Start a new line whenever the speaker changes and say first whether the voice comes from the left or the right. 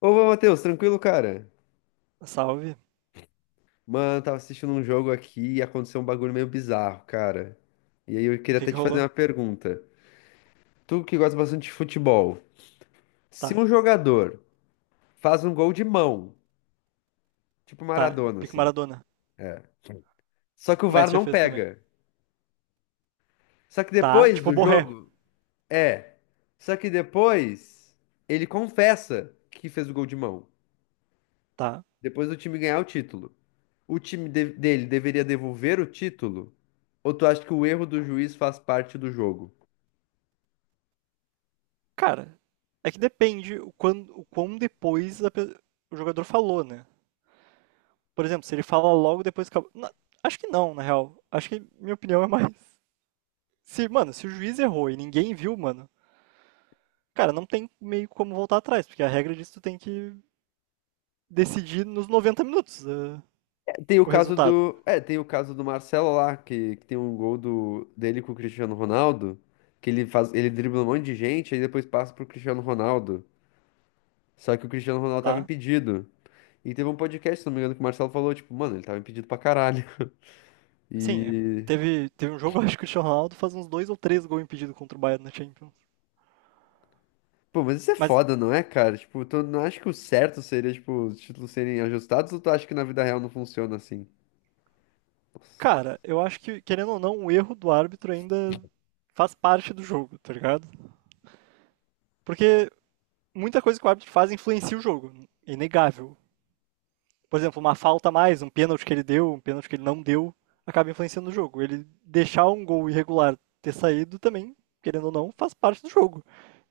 left: Ô, Matheus, tranquilo, cara?
right: Salve.
left: Mano, tava assistindo um jogo aqui e aconteceu um bagulho meio bizarro, cara. E aí eu
right: O
left: queria
right: que
left: até
right: que
left: te fazer
right: rolou?
left: uma pergunta. Tu que gosta bastante de futebol, se
right: Tá,
left: um jogador faz um gol de mão, tipo
right: tá.
left: Maradona,
right: Pico
left: assim,
right: Maradona.
left: só que o
right: O
left: VAR
right: Messi já
left: não
right: fez também.
left: pega. Só que
right: Tá,
left: depois
right: tipo
left: do
right: Borré.
left: jogo, é. Só que depois ele confessa que fez o gol de mão.
right: Tá.
left: Depois do time ganhar o título. O time dele deveria devolver o título? Ou tu acha que o erro do juiz faz parte do jogo?
right: Cara, é que depende o quão depois o jogador falou, né? Por exemplo, se ele fala logo depois que acabou. Acho que não, na real. Acho que minha opinião é mais. Se o juiz errou e ninguém viu, mano, cara, não tem meio como voltar atrás, porque a regra diz que tu tem que decidir nos 90 minutos
left: Tem o
right: o
left: caso
right: resultado,
left: do. É, tem o caso do Marcelo lá, que tem um gol do, dele com o Cristiano Ronaldo, que ele faz, ele dribla um monte de gente, aí depois passa pro Cristiano Ronaldo. Só que o Cristiano Ronaldo tava
right: tá?
left: impedido. E teve um podcast, se não me engano, que o Marcelo falou, tipo, mano, ele tava impedido pra caralho.
right: Sim, é,
left: E.
right: teve um jogo, acho que o Cristiano Ronaldo faz uns dois ou três gols impedidos contra o Bayern na Champions.
left: Pô, mas isso é
right: Mas,
left: foda, não é, cara? Tipo, tu não acha que o certo seria, tipo, os títulos serem ajustados ou tu acha que na vida real não funciona assim?
right: cara, eu acho que, querendo ou não, o erro do árbitro ainda faz parte do jogo, tá ligado? Porque muita coisa que o árbitro faz influencia o jogo, é inegável. Por exemplo, uma falta a mais, um pênalti que ele deu, um pênalti que ele não deu, acaba influenciando o jogo. Ele deixar um gol irregular ter saído também, querendo ou não, faz parte do jogo.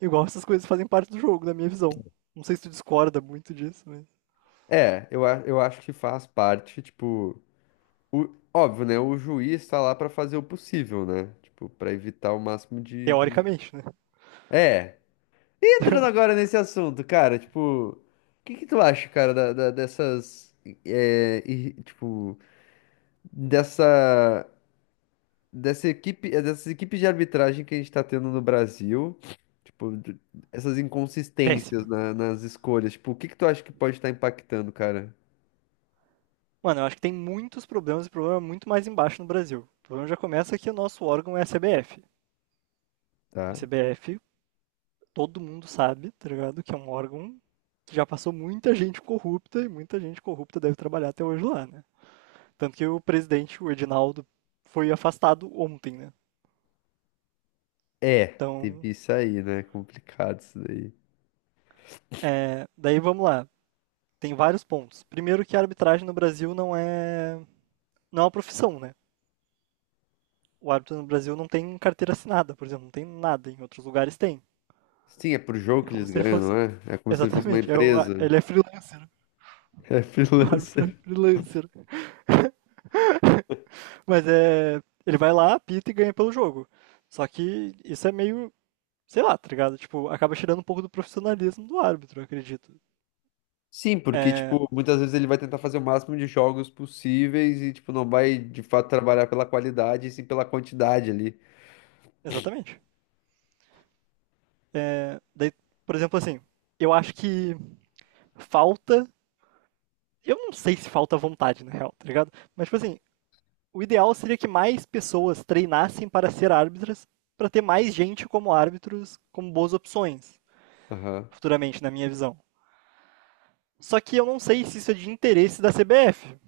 right: Igual essas coisas fazem parte do jogo, na minha visão. Não sei se tu discorda muito disso, mas
left: É, eu acho que faz parte, tipo. Óbvio, né? O juiz tá lá pra fazer o possível, né? Tipo, pra evitar o máximo de.
right: teoricamente, né?
left: É. Entrando agora nesse assunto, cara, tipo, o que que tu acha, cara, é, e, tipo, dessa, dessa equipe, é, dessas equipes de arbitragem que a gente tá tendo no Brasil, tipo, essas inconsistências
right: Péssima.
left: nas escolhas, tipo, o que que tu acha que pode estar impactando, cara?
right: Mano, eu acho que tem muitos problemas e problema muito mais embaixo no Brasil. O problema já começa que o nosso órgão é a CBF. A
left: Tá?
right: CBF, todo mundo sabe, tá ligado? Que é um órgão que já passou muita gente corrupta e muita gente corrupta deve trabalhar até hoje lá, né? Tanto que o presidente, o Edinaldo, foi afastado ontem, né?
left: É, teve
right: Então,
left: isso aí, né? Complicado isso daí.
right: é, daí vamos lá. Tem vários pontos. Primeiro que a arbitragem no Brasil não é uma profissão, né? O árbitro no Brasil não tem carteira assinada, por exemplo, não tem nada, em outros lugares tem.
left: Sim, é por jogo
right: É
left: que
right: como
left: eles
right: se ele
left: ganham,
right: fosse
left: não é? É como se ele fosse uma
right: exatamente, é o,
left: empresa.
right: ele é freelancer.
left: É
right: O árbitro é
left: freelancer.
right: freelancer. Mas é. Ele vai lá, apita e ganha pelo jogo. Só que isso é meio. Sei lá, tá ligado? Tipo, acaba tirando um pouco do profissionalismo do árbitro, eu acredito.
left: Sim, porque,
right: É.
left: tipo, muitas vezes ele vai tentar fazer o máximo de jogos possíveis e, tipo, não vai, de fato, trabalhar pela qualidade, e sim pela quantidade ali.
right: Exatamente. É, daí, por exemplo, assim, eu acho que falta. Eu não sei se falta vontade, na real, tá ligado? Mas, tipo assim, o ideal seria que mais pessoas treinassem para ser árbitras, para ter mais gente como árbitros, como boas opções,
left: Aham.
right: futuramente, na minha visão. Só que eu não sei se isso é de interesse da CBF.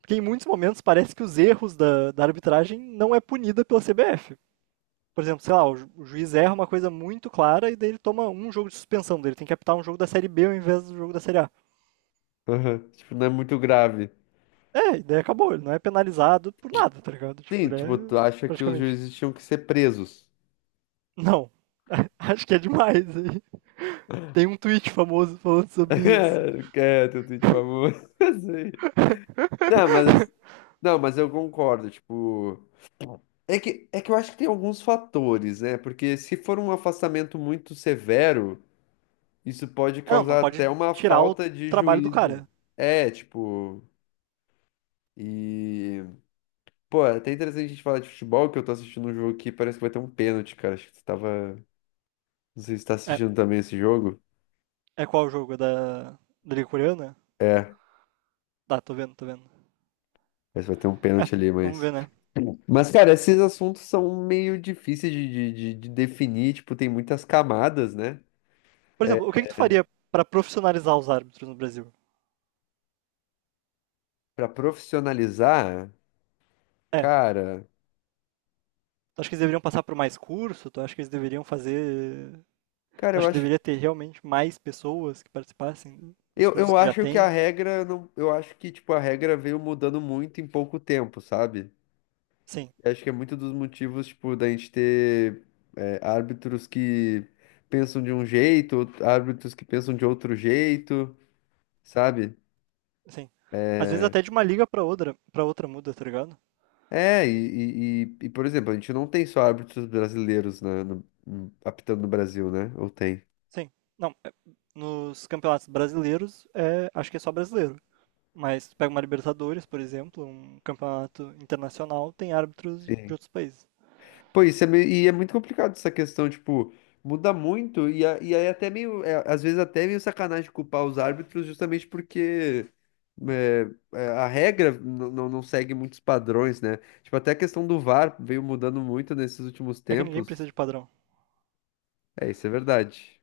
right: Porque em muitos momentos parece que os erros da arbitragem não é punida pela CBF. Por exemplo, sei lá, o juiz erra uma coisa muito clara e daí ele toma um jogo de suspensão dele. Tem que apitar um jogo da Série B ao invés do jogo da Série A.
left: Aham. Tipo, não é muito grave.
right: É, e daí acabou. Ele não é penalizado por nada, tá ligado? Tipo,
left: Sim,
right: ele
left: tipo, tu
right: é
left: acha que os
right: praticamente.
left: juízes tinham que ser presos.
right: Não. Acho que é demais aí. Tem um tweet famoso falando sobre isso.
left: Quer teu tweet famoso. Sim. Não, mas, ass- não, mas eu concordo, tipo... é que eu acho que tem alguns fatores, né? Porque se for um afastamento muito severo... Isso pode
right: Não, não
left: causar
right: pode
left: até uma
right: tirar o
left: falta de
right: trabalho do
left: juízo.
right: cara.
left: É, tipo. E. Pô, é até interessante a gente falar de futebol, que eu tô assistindo um jogo aqui, parece que vai ter um pênalti, cara. Acho que você tava. Não sei se você tá
right: É,
left: assistindo também esse jogo.
right: é qual o jogo? É da Liga Coreana?
left: É, parece
right: Tá, tô vendo, tô vendo.
left: que vai ter um
right: É,
left: pênalti ali,
right: vamos
left: mas.
right: ver, né?
left: Mas, cara, esses assuntos são meio difíceis de definir, tipo, tem muitas camadas, né?
right: Por exemplo, o que que tu faria pra profissionalizar os árbitros no Brasil?
left: Pra profissionalizar,
right: É,
left: cara.
right: tu acha que eles deveriam passar por mais curso? Tu acha que eles deveriam fazer...
left: Cara,
right: Tu
left: eu
right: acha que
left: acho.
right: deveria ter realmente mais pessoas que participassem dos
left: Eu,
right: cursos
left: eu
right: que já
left: acho que a
right: tem?
left: regra não, eu acho que tipo a regra veio mudando muito em pouco tempo, sabe?
right: Sim,
left: Eu acho que é muito dos motivos, tipo, da gente ter é, árbitros que pensam de um jeito, árbitros que pensam de outro jeito, sabe?
right: sim. Às vezes
left: É,
right: até de uma liga pra outra, para outra muda, tá ligado?
left: é, e, por exemplo, a gente não tem só árbitros brasileiros apitando no Brasil, né? Ou tem?
right: Sim. Não, é- nos campeonatos brasileiros, é, acho que é só brasileiro. Mas tu pega uma Libertadores, por exemplo, um campeonato internacional, tem árbitros de
left: Sim.
right: outros países.
left: Pô, isso é meio, e é muito complicado essa questão, tipo, muda muito, e, e aí até meio, é, às vezes até meio sacanagem culpar os árbitros justamente porque é, é, a regra não segue muitos padrões, né? Tipo, até a questão do VAR veio mudando muito nesses últimos
right: É que ninguém
left: tempos.
right: precisa de padrão.
left: É, isso é verdade.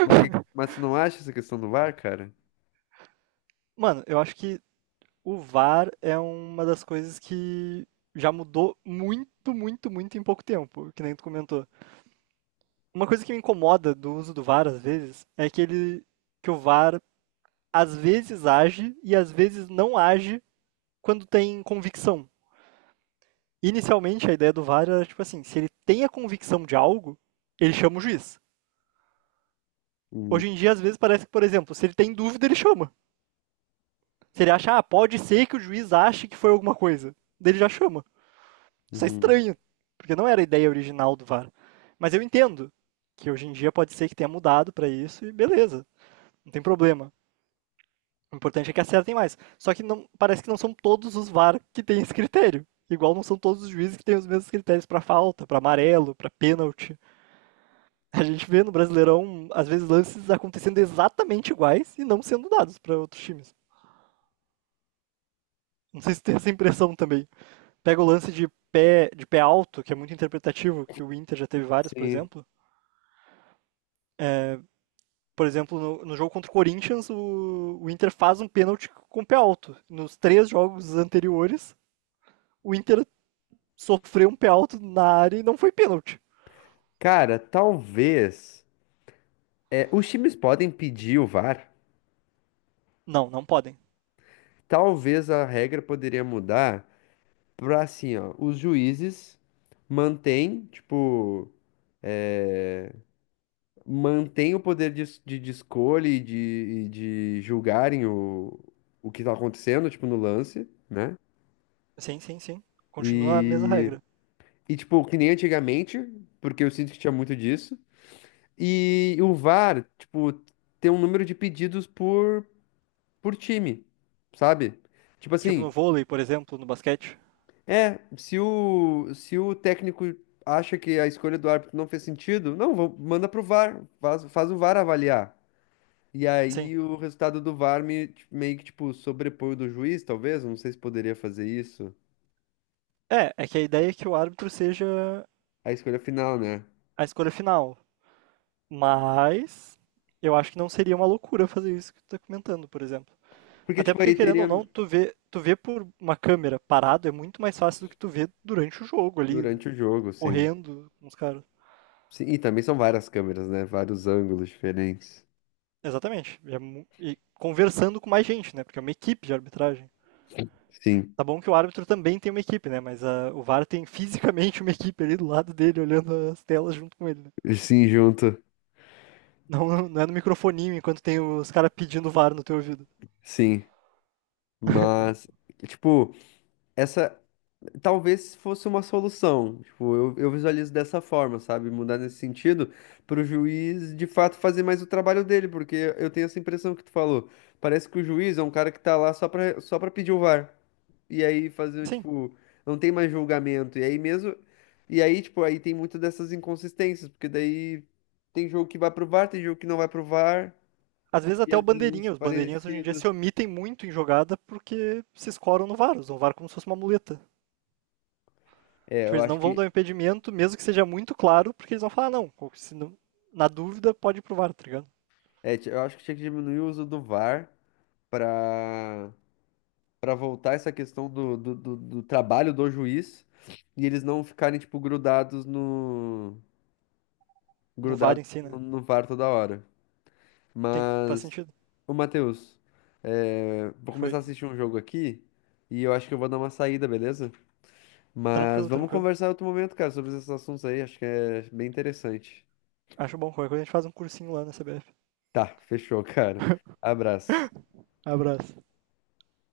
left: Mas, que, mas tu não acha essa questão do VAR, cara?
right: Mano, eu acho que o VAR é uma das coisas que já mudou muito, muito, muito em pouco tempo, que nem tu comentou. Uma coisa que me incomoda do uso do VAR às vezes é que ele, que o VAR às vezes age e às vezes não age quando tem convicção. Inicialmente a ideia do VAR era tipo assim, se ele tem a convicção de algo, ele chama o juiz.
left: Hum,
right: Hoje em dia às vezes parece que, por exemplo, se ele tem dúvida, ele chama. Se ele acha, ah, pode ser que o juiz ache que foi alguma coisa, dele já chama. Isso é
left: uhum.
right: estranho, porque não era a ideia original do VAR. Mas eu entendo que hoje em dia pode ser que tenha mudado para isso e beleza, não tem problema. O importante é que acertem mais. Só que não, parece que não são todos os VAR que têm esse critério. Igual não são todos os juízes que têm os mesmos critérios para falta, para amarelo, para pênalti. A gente vê no Brasileirão, às vezes, lances acontecendo exatamente iguais e não sendo dados para outros times. Não sei se tem essa impressão também. Pega o lance de pé alto, que é muito interpretativo, que o Inter já teve vários, por
left: Sim.
right: exemplo. Por exemplo, no jogo contra o Corinthians, o Inter faz um pênalti com o pé alto. Nos três jogos anteriores, o Inter sofreu um pé alto na área e não foi pênalti.
left: Cara, talvez. É, os times podem pedir o VAR.
right: Não, não podem.
left: Talvez a regra poderia mudar pra assim, ó, os juízes mantêm, tipo, mantêm o poder de escolha e de julgarem o que tá acontecendo, tipo, no lance, né?
right: Sim, sim, sim. Continua a mesma
left: E,
right: regra.
left: e, tipo, que nem antigamente, porque eu sinto que tinha muito disso. E o VAR, tipo, tem um número de pedidos por time, sabe? Tipo
right: Tipo no
left: assim,
right: vôlei, por exemplo, no basquete.
left: é, se o, se o técnico acha que a escolha do árbitro não fez sentido, não, manda pro VAR, faz, faz o VAR avaliar. E
right: Sim.
left: aí o resultado do VAR meio que, tipo, sobrepõe o do juiz, talvez, não sei se poderia fazer isso.
right: É, é que a ideia é que o árbitro seja
left: A escolha final, né?
right: a escolha final. Mas eu acho que não seria uma loucura fazer isso que tu tá comentando, por exemplo.
left: Porque,
right: Até
left: tipo,
right: porque,
left: aí
right: querendo
left: teria
right: ou não, tu vê por uma câmera parado é muito mais fácil do que tu vê durante o jogo ali,
left: durante o jogo, sim.
right: correndo com os caras.
left: Sim, e também são várias câmeras, né? Vários ângulos diferentes.
right: Exatamente. E, e conversando com mais gente, né? Porque é uma equipe de arbitragem.
left: Sim,
right: Tá bom que o árbitro também tem uma equipe, né? Mas ah, o VAR tem fisicamente uma equipe ali do lado dele, olhando as telas junto com ele, né?
left: sim, junto,
right: Não, não é no microfoninho enquanto tem os caras pedindo VAR no teu ouvido.
left: sim. Mas, tipo, essa, talvez fosse uma solução. Tipo, eu visualizo dessa forma, sabe? Mudar nesse sentido, para o juiz de fato fazer mais o trabalho dele, porque eu tenho essa impressão que tu falou. Parece que o juiz é um cara que tá lá só pra pedir o VAR. E aí fazer,
right: Sim.
left: tipo, não tem mais julgamento. E aí mesmo. E aí, tipo, aí tem muitas dessas inconsistências, porque daí tem jogo que vai pro VAR, tem jogo que não vai pro VAR,
right: Às vezes
left: e
right: até
left: às
right: o
left: vezes uns
right: bandeirinha. Os bandeirinhas hoje em dia
left: parecidos.
right: se omitem muito em jogada porque se escoram no VAR. Usam o VAR como se fosse uma muleta.
left: É,
right: Tipo,
left: eu
right: eles
left: acho
right: não vão
left: que.
right: dar um impedimento, mesmo que seja muito claro, porque eles vão falar, não, ou se não na dúvida, pode ir pro VAR, tá ligado?
left: É, eu acho que tinha que diminuir o uso do VAR para para voltar essa questão do trabalho do juiz e eles não ficarem, tipo,
right: No VAR
left: grudados
right: em si, né?
left: no, no VAR toda hora.
right: Tem, faz
left: Mas,
right: sentido.
left: ô Matheus, é, vou
right: Foi.
left: começar a assistir um jogo aqui e eu acho que eu vou dar uma saída, beleza? Mas
right: Tranquilo,
left: vamos
right: tranquilo.
left: conversar em outro momento, cara, sobre esses assuntos aí, acho que é bem interessante.
right: Acho bom. Qualquer coisa a gente faz um cursinho lá na CBF.
left: Tá, fechou, cara. Abraço.
right: Abraço.